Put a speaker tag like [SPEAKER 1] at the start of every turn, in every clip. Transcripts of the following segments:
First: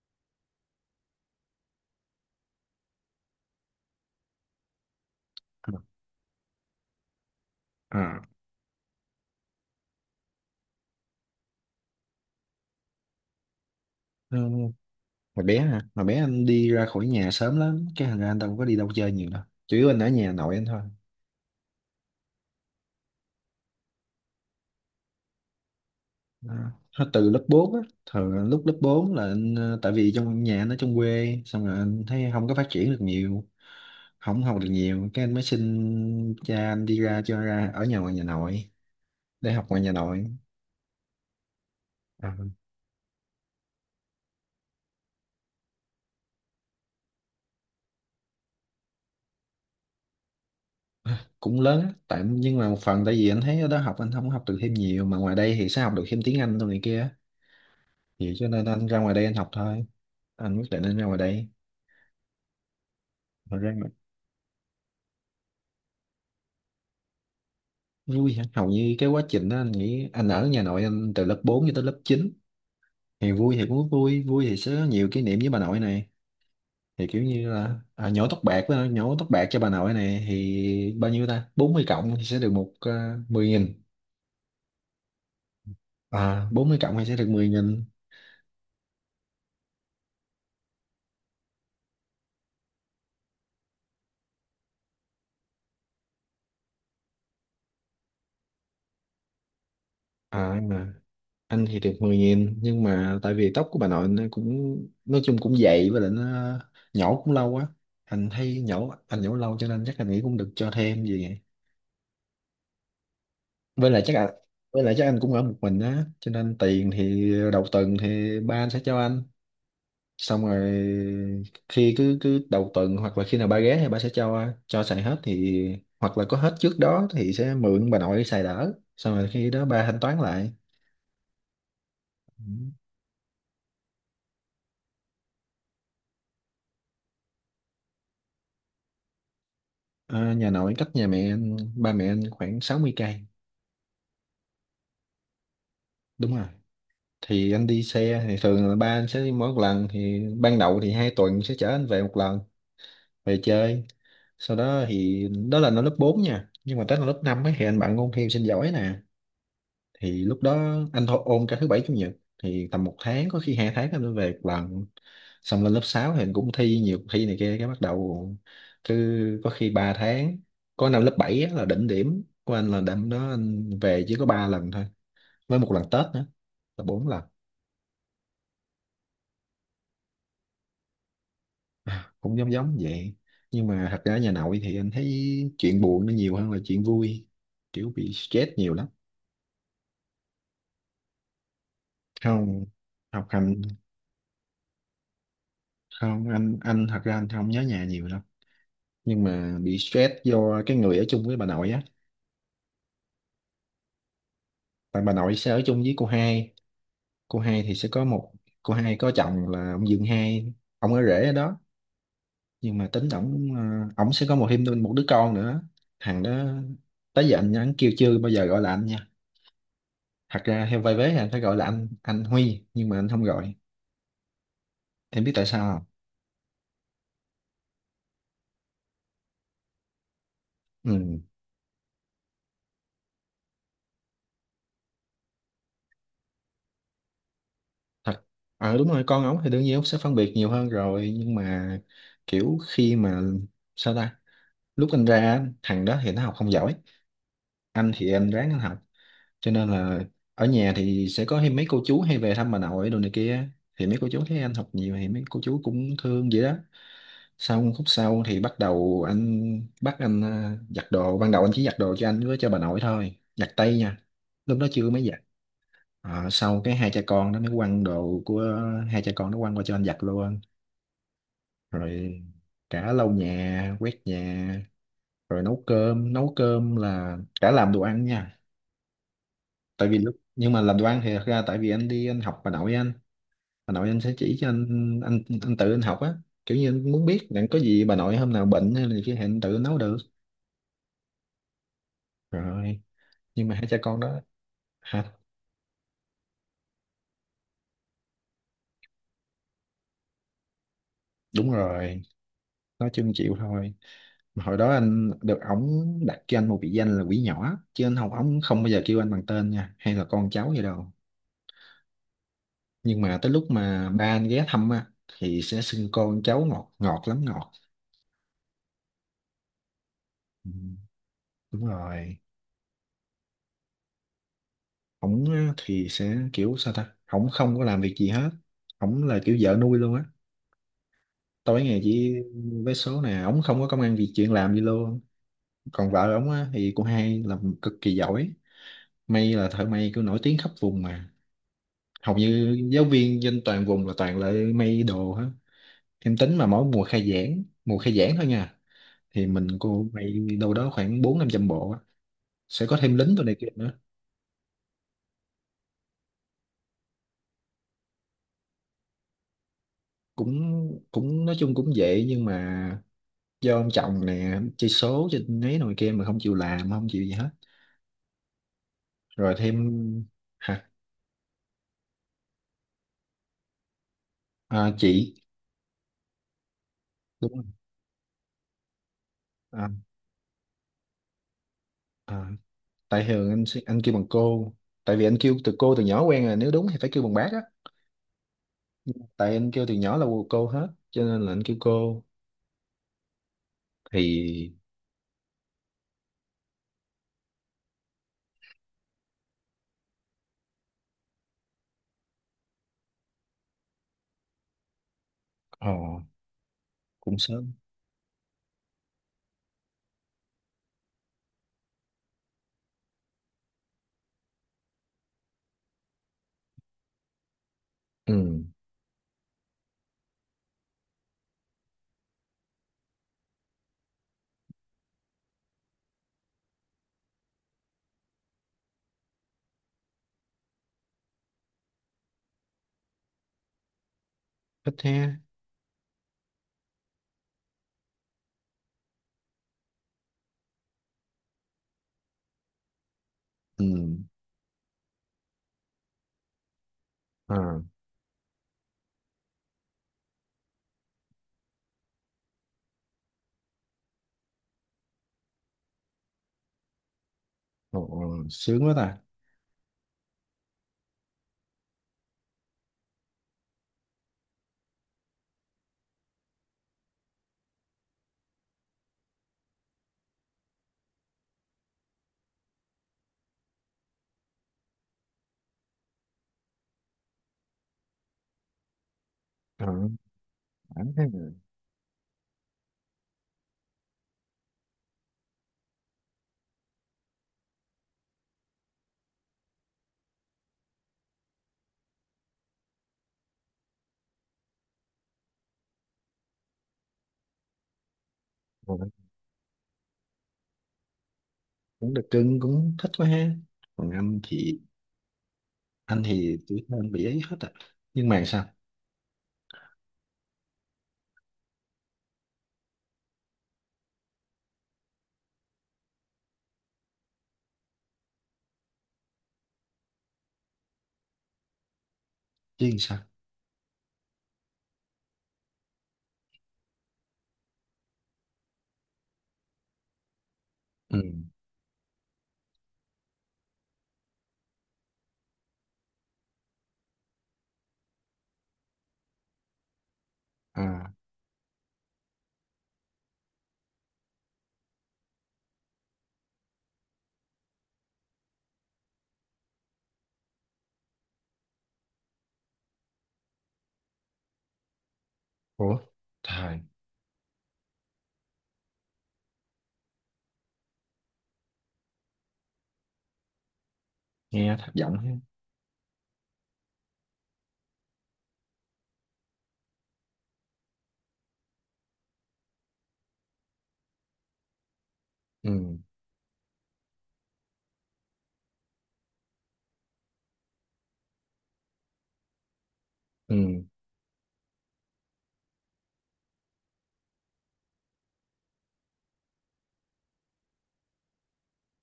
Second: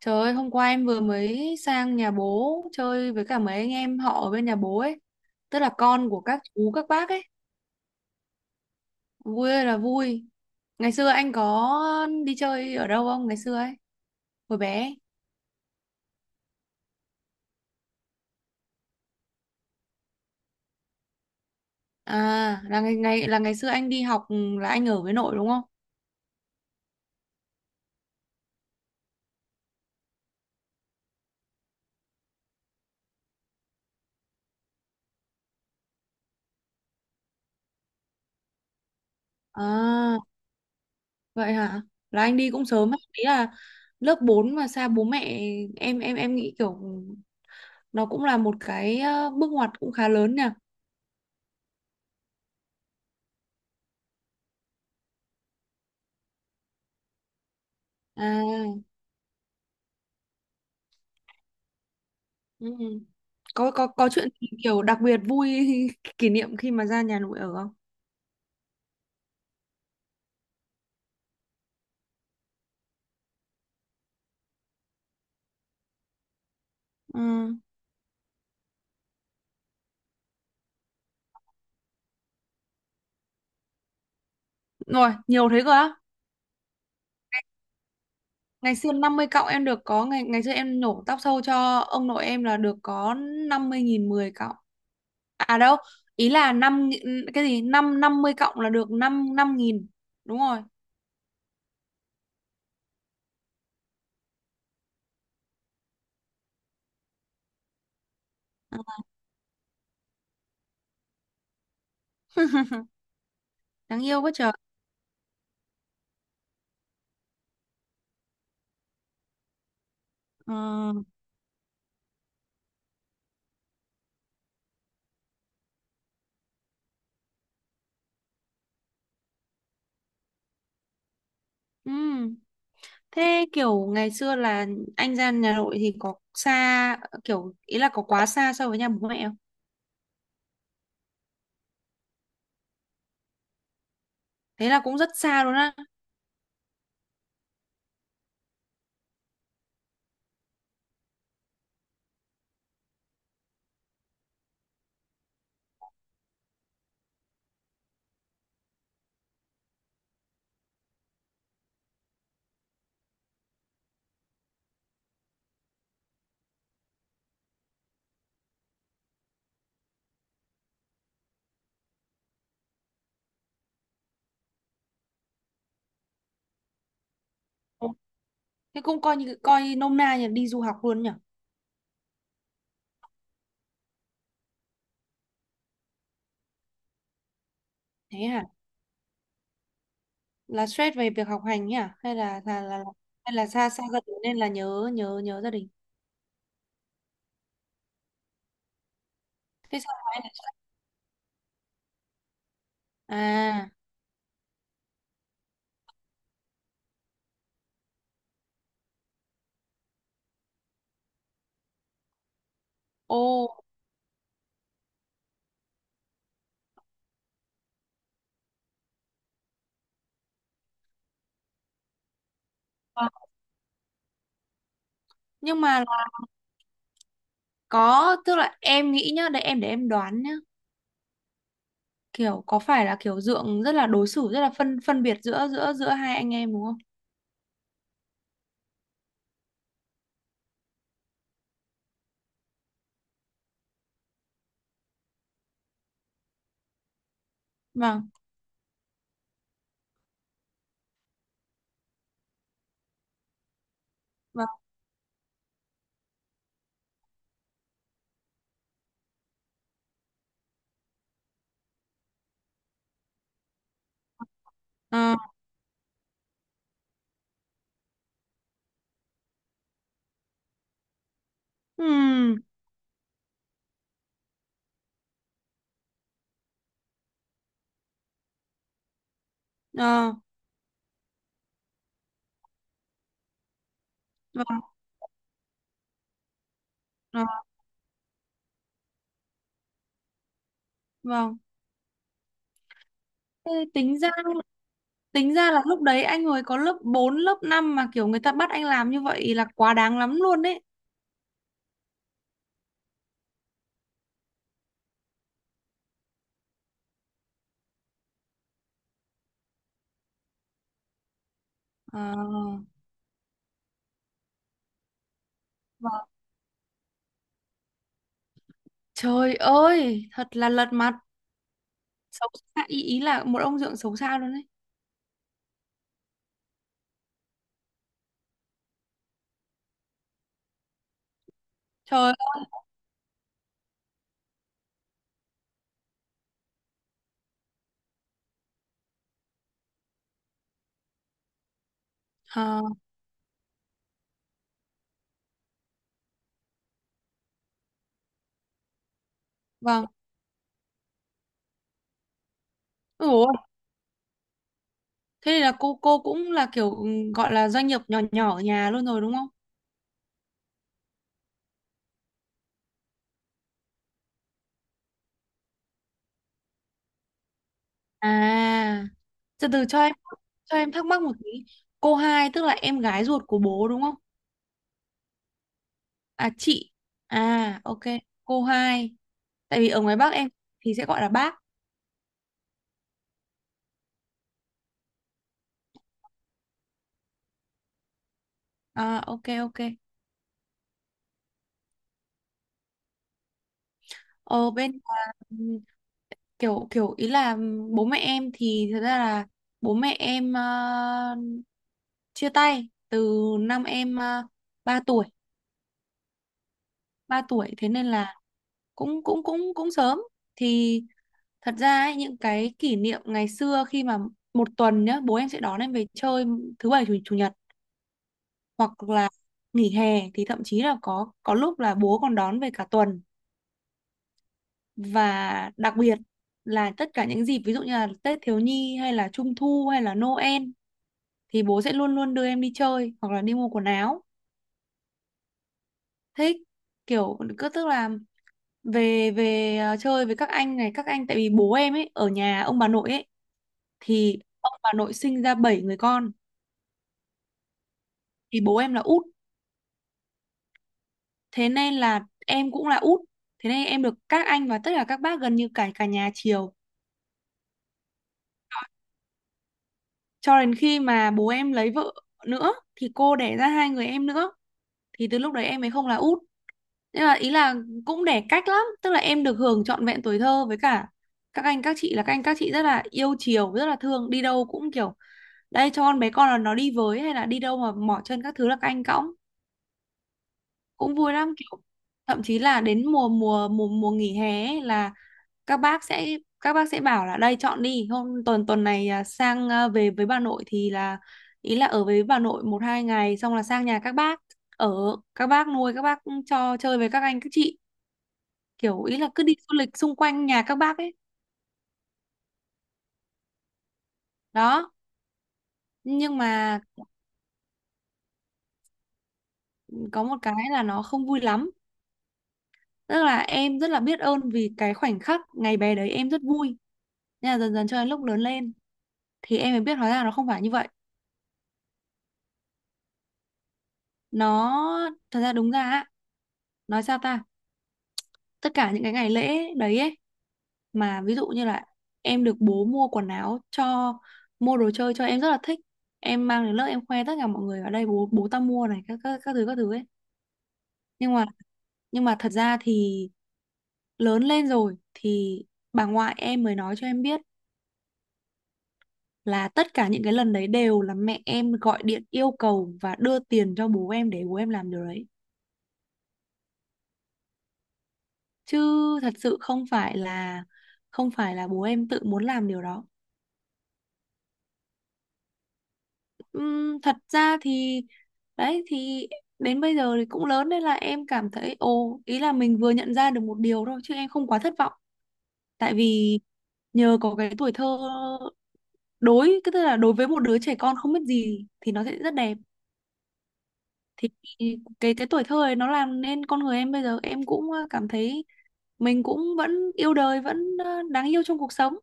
[SPEAKER 1] Trời ơi, hôm qua em vừa mới sang nhà bố chơi với cả mấy anh em họ ở bên nhà bố ấy. Tức là con của các chú, các bác ấy.
[SPEAKER 2] À,
[SPEAKER 1] Vui ơi là vui. Ngày xưa anh có đi chơi ở đâu không? Ngày xưa ấy,
[SPEAKER 2] ừ.
[SPEAKER 1] hồi bé. Ấy.
[SPEAKER 2] Hồi bé hả? Hồi bé anh đi ra khỏi nhà sớm lắm, cái thành ra anh không có đi đâu chơi nhiều đâu, chủ yếu anh ở nhà nội anh thôi.
[SPEAKER 1] À, là ngày xưa anh đi học là anh ở với nội đúng không?
[SPEAKER 2] À. Từ lớp 4 á, thường lúc lớp 4 là tại vì trong nhà anh ở trong quê, xong rồi anh thấy không có phát triển được nhiều, không học được nhiều, cái anh mới xin cha anh đi ra, cho ra ở nhà ngoài nhà nội, để học ngoài nhà
[SPEAKER 1] À,
[SPEAKER 2] nội.
[SPEAKER 1] vậy hả? Là
[SPEAKER 2] À.
[SPEAKER 1] anh đi cũng sớm ấy. Ý là lớp 4 mà xa bố mẹ, em nghĩ kiểu nó cũng là một cái bước ngoặt cũng khá lớn nhỉ.
[SPEAKER 2] Cũng lớn á, tại nhưng mà một phần tại vì anh thấy ở đó học anh không học được thêm nhiều, mà ngoài đây thì sẽ học được thêm tiếng Anh đâu này kia, vậy cho nên
[SPEAKER 1] À.
[SPEAKER 2] anh ra ngoài đây anh học thôi, anh quyết định anh ra ngoài đây
[SPEAKER 1] Ừ.
[SPEAKER 2] mà
[SPEAKER 1] Có
[SPEAKER 2] ra
[SPEAKER 1] có
[SPEAKER 2] ngoài...
[SPEAKER 1] có chuyện gì kiểu đặc biệt vui kỷ niệm khi mà ra nhà nội ở không?
[SPEAKER 2] Vui hả? Hầu như cái quá trình đó anh nghĩ anh ở nhà nội anh từ lớp 4 cho tới lớp chín, thì vui thì cũng vui, vui thì sẽ có nhiều kỷ niệm với bà nội này, thì kiểu
[SPEAKER 1] Ừ.
[SPEAKER 2] như là nhổ tóc bạc với nhổ tóc bạc cho bà nội này, thì bao nhiêu ta, 40 cộng thì sẽ được một 10 nghìn.
[SPEAKER 1] Rồi, nhiều thế cơ á.
[SPEAKER 2] À, 40 cộng thì sẽ được 10.000.
[SPEAKER 1] Ngày xưa 50 cọng em được có ngày, ngày xưa em nhổ tóc sâu cho ông nội em là được có 50 nghìn 10 cọng. À đâu, ý là năm cái gì? Năm năm mươi cọng là được 5 5 nghìn. Đúng rồi.
[SPEAKER 2] À, anh thì được 10.000, nhưng mà tại vì tóc của bà nội nó cũng nói chung cũng dày, với lại nó nhổ cũng lâu quá, anh thấy nhổ anh nhổ lâu cho nên chắc anh nghĩ cũng được cho thêm gì vậy. với lại
[SPEAKER 1] Đáng
[SPEAKER 2] chắc
[SPEAKER 1] yêu
[SPEAKER 2] à,
[SPEAKER 1] quá trời.
[SPEAKER 2] với lại chắc anh cũng ở một mình á, cho nên tiền thì đầu tuần thì ba anh sẽ cho anh, xong
[SPEAKER 1] Ờ.
[SPEAKER 2] rồi khi cứ cứ đầu tuần hoặc là khi nào ba ghé thì ba sẽ cho xài, hết thì hoặc là có hết trước đó thì sẽ mượn bà nội xài đỡ, xong rồi khi đó ba thanh toán lại.
[SPEAKER 1] Ừ.
[SPEAKER 2] Ừ.
[SPEAKER 1] Thế kiểu ngày xưa là anh ra nhà nội thì có xa, kiểu ý là có quá xa so với nhà bố mẹ?
[SPEAKER 2] Ờ, nhà nội cách nhà mẹ anh, ba mẹ anh khoảng 60 cây.
[SPEAKER 1] Thế là cũng rất xa luôn á.
[SPEAKER 2] Đúng rồi. Thì anh đi xe thì thường là ba anh sẽ đi, mỗi một lần thì ban đầu thì hai tuần sẽ chở anh về một lần, về chơi. Sau đó thì đó là nó lớp 4 nha. Nhưng mà tới là lớp 5 ấy, thì anh bạn ôn thi sinh giỏi nè. Thì lúc đó anh thôi ôn cả thứ bảy chủ nhật, thì tầm một tháng có khi hai tháng anh mới về một lần. Xong lên lớp 6 thì anh cũng thi nhiều cuộc thi này kia, cái bắt đầu cứ có khi 3 tháng. Có năm lớp 7 á là đỉnh điểm của anh, là đêm đó anh về chỉ có 3 lần thôi với một lần Tết nữa là bốn lần.
[SPEAKER 1] Ừ. Thế cũng coi như, coi nôm na như là đi du học luôn nhỉ.
[SPEAKER 2] Cũng giống giống vậy, nhưng mà thật ra nhà nội thì anh thấy chuyện buồn nó nhiều hơn là chuyện vui, kiểu bị
[SPEAKER 1] Thế hả?
[SPEAKER 2] stress nhiều lắm.
[SPEAKER 1] Là stress về việc học hành nhỉ, hay là là
[SPEAKER 2] Không.
[SPEAKER 1] là
[SPEAKER 2] Học
[SPEAKER 1] hay là
[SPEAKER 2] hành.
[SPEAKER 1] xa xa gia đình nên là nhớ nhớ nhớ gia đình?
[SPEAKER 2] Không, anh thật ra anh không nhớ nhà nhiều đâu, nhưng mà bị
[SPEAKER 1] Thế sao mà
[SPEAKER 2] stress
[SPEAKER 1] em lại,
[SPEAKER 2] do cái người ở chung với bà nội á.
[SPEAKER 1] à,
[SPEAKER 2] Tại bà nội sẽ ở chung với cô hai, cô hai thì sẽ có một, cô hai có chồng là ông Dương hai, ông ở rể ở đó, nhưng mà tính
[SPEAKER 1] ô,
[SPEAKER 2] ổng sẽ có một thêm một đứa con nữa. Thằng đó tới giờ anh, kêu chưa bao giờ gọi là anh nha, thật ra theo vai vế thì anh phải gọi là anh Huy, nhưng mà anh
[SPEAKER 1] à,
[SPEAKER 2] không gọi. Em biết tại sao
[SPEAKER 1] nhưng mà
[SPEAKER 2] không?
[SPEAKER 1] là, có, tức là em nghĩ nhá, để em đoán nhá,
[SPEAKER 2] Ừ.
[SPEAKER 1] kiểu có phải là kiểu dượng rất là đối xử rất là phân phân biệt giữa giữa giữa hai anh em đúng không?
[SPEAKER 2] thật ờ đúng rồi, con ống thì đương nhiên ống sẽ phân biệt nhiều hơn rồi, nhưng mà kiểu khi mà sao ta, lúc anh ra á, thằng đó thì nó học không giỏi, anh
[SPEAKER 1] Vâng.
[SPEAKER 2] thì em ráng anh học, cho nên là ở nhà thì sẽ có hay mấy cô chú hay về thăm bà nội đồ này kia, thì mấy cô chú thấy
[SPEAKER 1] Vâng.
[SPEAKER 2] anh học nhiều thì mấy cô chú cũng thương vậy đó. Sau khúc sau thì bắt đầu anh bắt giặt đồ, ban đầu anh chỉ giặt đồ cho anh với cho bà nội thôi, giặt tay nha, lúc đó chưa mới
[SPEAKER 1] Ờ.
[SPEAKER 2] giặt. Ờ, sau cái hai cha con nó mới quăng đồ của hai cha con nó, quăng qua cho anh giặt luôn, rồi
[SPEAKER 1] Ừm.
[SPEAKER 2] cả lau nhà quét nhà, rồi nấu cơm, nấu cơm là cả làm đồ ăn nha. Tại vì
[SPEAKER 1] Ờ.
[SPEAKER 2] lúc nhưng mà làm đoan thì thật ra tại vì anh đi anh học bà nội anh sẽ chỉ
[SPEAKER 1] Vâng.
[SPEAKER 2] cho anh, anh tự anh học á, kiểu như anh muốn
[SPEAKER 1] Ờ,
[SPEAKER 2] biết rằng có gì bà nội hôm nào bệnh hay là gì kia thì anh tự nấu được.
[SPEAKER 1] vâng.
[SPEAKER 2] Rồi, nhưng
[SPEAKER 1] Thế
[SPEAKER 2] mà hai cha
[SPEAKER 1] tính
[SPEAKER 2] con
[SPEAKER 1] ra,
[SPEAKER 2] đó... Hả?
[SPEAKER 1] tính ra là lúc đấy anh hồi có lớp 4 lớp 5 mà kiểu người ta bắt anh làm như vậy là quá đáng lắm luôn đấy.
[SPEAKER 2] Đúng rồi, nói chung chịu thôi. Mà hồi đó anh được ổng đặt cho anh một biệt danh là quỷ nhỏ, chứ anh học ổng không bao giờ kêu anh bằng tên nha, hay là con cháu gì đâu,
[SPEAKER 1] À,
[SPEAKER 2] nhưng mà tới lúc mà ba anh ghé thăm á thì sẽ xưng
[SPEAKER 1] vâng.
[SPEAKER 2] con cháu ngọt, ngọt lắm ngọt.
[SPEAKER 1] Trời ơi, thật là
[SPEAKER 2] Ừ,
[SPEAKER 1] lật mặt.
[SPEAKER 2] đúng rồi.
[SPEAKER 1] Xấu xa, ý là một ông dượng xấu xa luôn đấy.
[SPEAKER 2] Ổng á thì sẽ kiểu sao ta, ổng không có làm việc gì hết, ổng là kiểu vợ nuôi luôn á, tối ngày
[SPEAKER 1] Trời
[SPEAKER 2] chỉ
[SPEAKER 1] ơi,
[SPEAKER 2] vé số nè, ổng không có công ăn việc chuyện làm gì luôn. Còn vợ ổng á thì cô hai làm cực kỳ giỏi, may là thợ may kiểu nổi tiếng khắp vùng mà, hầu như
[SPEAKER 1] à,
[SPEAKER 2] giáo viên trên toàn vùng là toàn là may đồ hết. Em tính mà mỗi mùa khai giảng, mùa khai giảng thôi nha, thì mình
[SPEAKER 1] vâng.
[SPEAKER 2] cô may đâu đó khoảng bốn năm trăm bộ á, sẽ có thêm lính tụi
[SPEAKER 1] Ủa,
[SPEAKER 2] này kia nữa.
[SPEAKER 1] thế thì là cô cũng là kiểu gọi là doanh nghiệp nhỏ nhỏ ở nhà luôn rồi đúng không?
[SPEAKER 2] Cũng cũng nói chung cũng dễ, nhưng mà do ông chồng nè chơi số chơi nấy nồi kia mà không chịu làm không chịu gì hết.
[SPEAKER 1] À,
[SPEAKER 2] Rồi
[SPEAKER 1] từ
[SPEAKER 2] thêm...
[SPEAKER 1] từ cho em, cho
[SPEAKER 2] Hả?
[SPEAKER 1] em thắc mắc một tí. Cô hai tức là em gái ruột của bố đúng không?
[SPEAKER 2] À, chị.
[SPEAKER 1] À chị.
[SPEAKER 2] Đúng rồi.
[SPEAKER 1] À ok, cô hai. Tại
[SPEAKER 2] à,
[SPEAKER 1] vì ở ngoài Bắc em thì sẽ gọi là bác.
[SPEAKER 2] à, tại thường anh kêu bằng cô, tại vì anh kêu từ cô từ nhỏ quen rồi, nếu đúng thì phải kêu bằng bác á. Nhưng
[SPEAKER 1] À,
[SPEAKER 2] mà
[SPEAKER 1] ok
[SPEAKER 2] tại anh
[SPEAKER 1] ok.
[SPEAKER 2] kêu từ nhỏ là cô hết cho nên là anh kêu cô.
[SPEAKER 1] Ở
[SPEAKER 2] Thì
[SPEAKER 1] bên là, kiểu kiểu ý là bố mẹ em thì thật ra là bố mẹ em chia tay từ năm em uh, 3 tuổi,
[SPEAKER 2] ờ cũng
[SPEAKER 1] 3 tuổi,
[SPEAKER 2] sớm.
[SPEAKER 1] thế nên là cũng cũng sớm. Thì thật ra ấy, những cái kỷ niệm ngày xưa khi mà một tuần nhá, bố em sẽ đón em về chơi thứ bảy chủ nhật,
[SPEAKER 2] Ừ.
[SPEAKER 1] hoặc là nghỉ hè thì thậm chí là có lúc là bố còn đón về cả tuần. Và đặc biệt là tất cả những dịp ví dụ như là Tết Thiếu Nhi hay là Trung Thu hay là Noel thì bố sẽ luôn luôn đưa em đi chơi hoặc là đi mua quần áo.
[SPEAKER 2] Thích ha.
[SPEAKER 1] Thích, kiểu cứ tức là về về chơi với các anh này, các anh, tại vì bố em ấy ở nhà ông bà nội ấy,
[SPEAKER 2] Ừ.
[SPEAKER 1] thì ông bà nội sinh ra 7 người con,
[SPEAKER 2] À.
[SPEAKER 1] thì bố em là út, thế nên là em cũng là út, thế nên em được các anh và tất cả các bác gần như cả cả nhà chiều,
[SPEAKER 2] Ồ, ồ, sướng quá ta.
[SPEAKER 1] cho đến khi mà bố em lấy vợ nữa thì cô đẻ ra hai người em nữa, thì từ lúc đấy em ấy không là út, nên là ý là cũng để cách lắm, tức là em được hưởng trọn vẹn tuổi thơ với cả các anh các chị, là các anh các chị rất là yêu chiều rất là thương, đi đâu cũng kiểu đây cho con bé con là nó đi với, hay là đi đâu mà mỏ chân các thứ là các anh cõng,
[SPEAKER 2] Ờ. À,
[SPEAKER 1] cũng vui lắm, kiểu thậm chí là đến mùa mùa mùa mùa nghỉ hè ấy là các bác sẽ, các bác sẽ bảo là đây chọn đi hôm, tuần tuần này à, sang, à, về với bà nội thì là ý là ở với bà nội một hai ngày xong là sang nhà các bác ở, các bác nuôi, các bác cho chơi với các anh các chị, kiểu ý là cứ đi du lịch xung quanh nhà các bác ấy.
[SPEAKER 2] cũng được cưng, cũng thích quá ha. Còn anh thì...
[SPEAKER 1] Đó,
[SPEAKER 2] Anh
[SPEAKER 1] nhưng
[SPEAKER 2] thì
[SPEAKER 1] mà
[SPEAKER 2] tuổi thơ anh bị ấy hết à, nhưng mà sao...
[SPEAKER 1] có một cái là nó không vui lắm, tức là em rất là biết ơn vì cái khoảnh khắc ngày bé đấy em rất vui, nhưng mà dần dần cho đến lúc lớn lên thì em mới biết hóa ra nó không phải như vậy.
[SPEAKER 2] Chứ làm sao?
[SPEAKER 1] Nó thật ra đúng ra á, nói sao ta, tất cả những cái ngày lễ đấy ấy,
[SPEAKER 2] Ừ.
[SPEAKER 1] mà ví dụ như là em được bố mua quần áo cho, mua đồ chơi cho, em rất là thích, em mang đến lớp em khoe tất cả mọi người ở đây bố, bố tao mua này, các thứ, các thứ ấy,
[SPEAKER 2] À.
[SPEAKER 1] nhưng mà, thật ra thì lớn lên rồi thì bà ngoại em mới nói cho em biết là tất cả những cái lần đấy đều là mẹ em gọi điện yêu cầu và đưa tiền cho bố em để bố em làm điều đấy,
[SPEAKER 2] Ủa? Trời.
[SPEAKER 1] chứ thật sự không phải là, không phải là bố em tự muốn làm điều đó.
[SPEAKER 2] Nghe thất vọng ha.
[SPEAKER 1] Thật ra thì, đấy thì, đến bây giờ thì cũng lớn nên là em cảm thấy ồ ý là mình vừa nhận ra được một điều thôi chứ em không quá thất vọng,
[SPEAKER 2] Ừ,
[SPEAKER 1] tại vì nhờ có cái tuổi thơ, đối cái tức là đối với một đứa trẻ con không biết gì thì nó sẽ rất đẹp,
[SPEAKER 2] ừ,
[SPEAKER 1] thì cái tuổi thơ ấy nó làm nên con người em bây giờ, em cũng cảm thấy mình cũng vẫn yêu đời, vẫn đáng yêu trong cuộc sống,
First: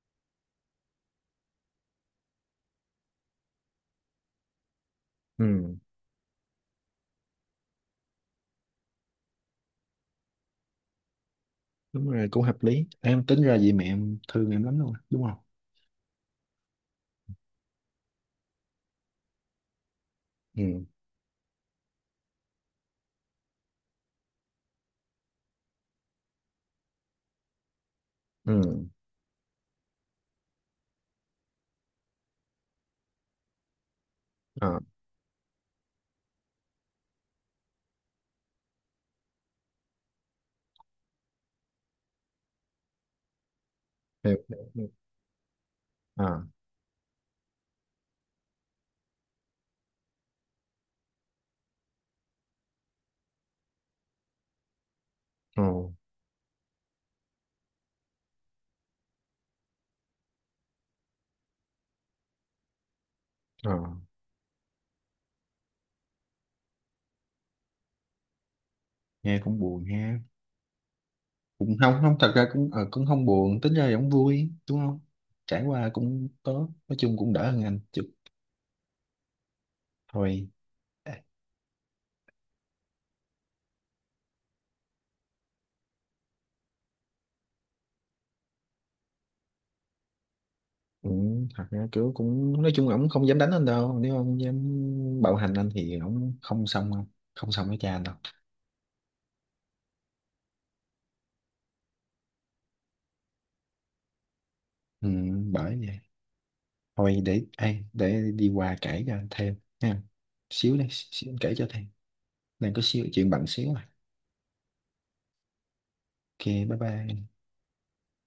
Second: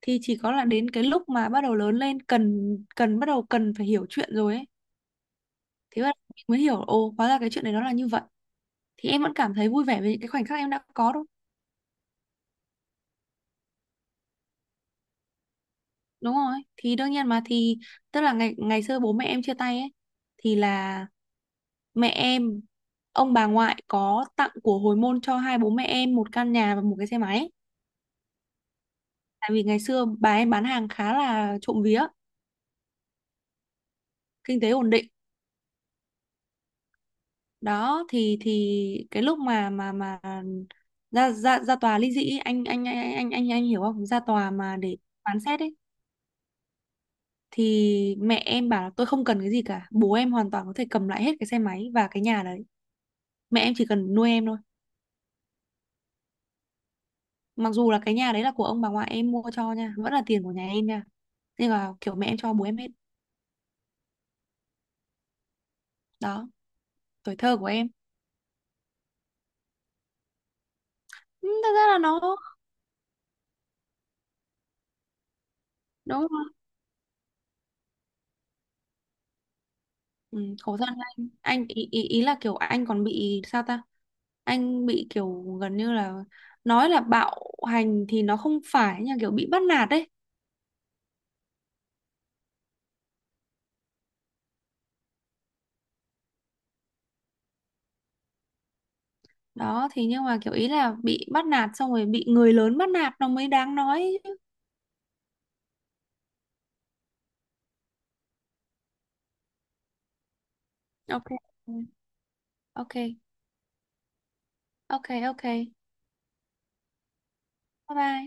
[SPEAKER 1] thì chỉ có là đến cái lúc mà bắt đầu lớn lên cần cần bắt đầu cần phải hiểu chuyện rồi ấy,
[SPEAKER 2] ừ,
[SPEAKER 1] thế mà mình mới hiểu ồ hóa ra cái chuyện này nó là như vậy, thì em vẫn cảm thấy vui vẻ với những cái khoảnh khắc em đã có đâu.
[SPEAKER 2] đúng rồi, cũng hợp lý, em tính ra vì mẹ em thương em lắm luôn á, đúng không?
[SPEAKER 1] Đúng rồi, thì đương nhiên mà, thì tức là ngày ngày xưa bố mẹ em chia tay ấy, thì
[SPEAKER 2] Ừ.
[SPEAKER 1] là mẹ em, ông bà ngoại có tặng của hồi môn cho hai bố mẹ em một căn nhà và một cái xe máy,
[SPEAKER 2] Ừ.
[SPEAKER 1] tại vì ngày xưa bà em bán hàng khá là trộm vía, kinh tế
[SPEAKER 2] À,
[SPEAKER 1] ổn định. Đó thì cái lúc mà ra ra ra tòa ly dị ấy, anh hiểu không, ra tòa
[SPEAKER 2] em...
[SPEAKER 1] mà để phán xét ấy,
[SPEAKER 2] À,
[SPEAKER 1] thì mẹ em bảo là tôi không cần cái gì cả, bố em hoàn toàn có thể cầm lại hết cái xe máy và cái nhà đấy, mẹ em chỉ cần nuôi em thôi,
[SPEAKER 2] ồ.
[SPEAKER 1] mặc dù là cái nhà đấy là của ông bà ngoại em mua cho nha, vẫn là tiền của nhà em nha, nhưng mà kiểu mẹ em cho bố em hết.
[SPEAKER 2] À,
[SPEAKER 1] Đó, tuổi thơ của em.
[SPEAKER 2] nghe cũng buồn ha.
[SPEAKER 1] Ừ, thật
[SPEAKER 2] Cũng
[SPEAKER 1] ra
[SPEAKER 2] không,
[SPEAKER 1] là
[SPEAKER 2] không, thật
[SPEAKER 1] nó,
[SPEAKER 2] ra cũng không buồn, tính ra cũng vui đúng không? Trải qua
[SPEAKER 1] đúng
[SPEAKER 2] cũng
[SPEAKER 1] rồi.
[SPEAKER 2] tốt, nói chung cũng đỡ hơn anh chút.
[SPEAKER 1] Ừ,
[SPEAKER 2] Thôi.
[SPEAKER 1] khổ thân.
[SPEAKER 2] À.
[SPEAKER 1] Anh ý là kiểu anh còn bị sao ta, anh bị kiểu gần như là, nói là bạo hành thì nó không phải nhưng kiểu bị bắt nạt đấy.
[SPEAKER 2] Ừ, thật ra kiểu cũng nói chung là ổng không dám đánh anh đâu, nếu ông dám bạo hành anh thì ổng không xong đâu. Không xong với cha anh đâu.
[SPEAKER 1] Đó thì, nhưng mà kiểu ý là bị bắt nạt xong rồi bị người lớn bắt nạt nó mới đáng nói chứ.
[SPEAKER 2] Ừ, bởi vậy. Thôi để ai để đi qua kể cho anh thêm ha, xíu đây xíu
[SPEAKER 1] ok
[SPEAKER 2] anh kể cho thêm, đang có
[SPEAKER 1] ok
[SPEAKER 2] xíu chuyện bận xíu mà.
[SPEAKER 1] ok ok.
[SPEAKER 2] OK bye bye.
[SPEAKER 1] Bye bye.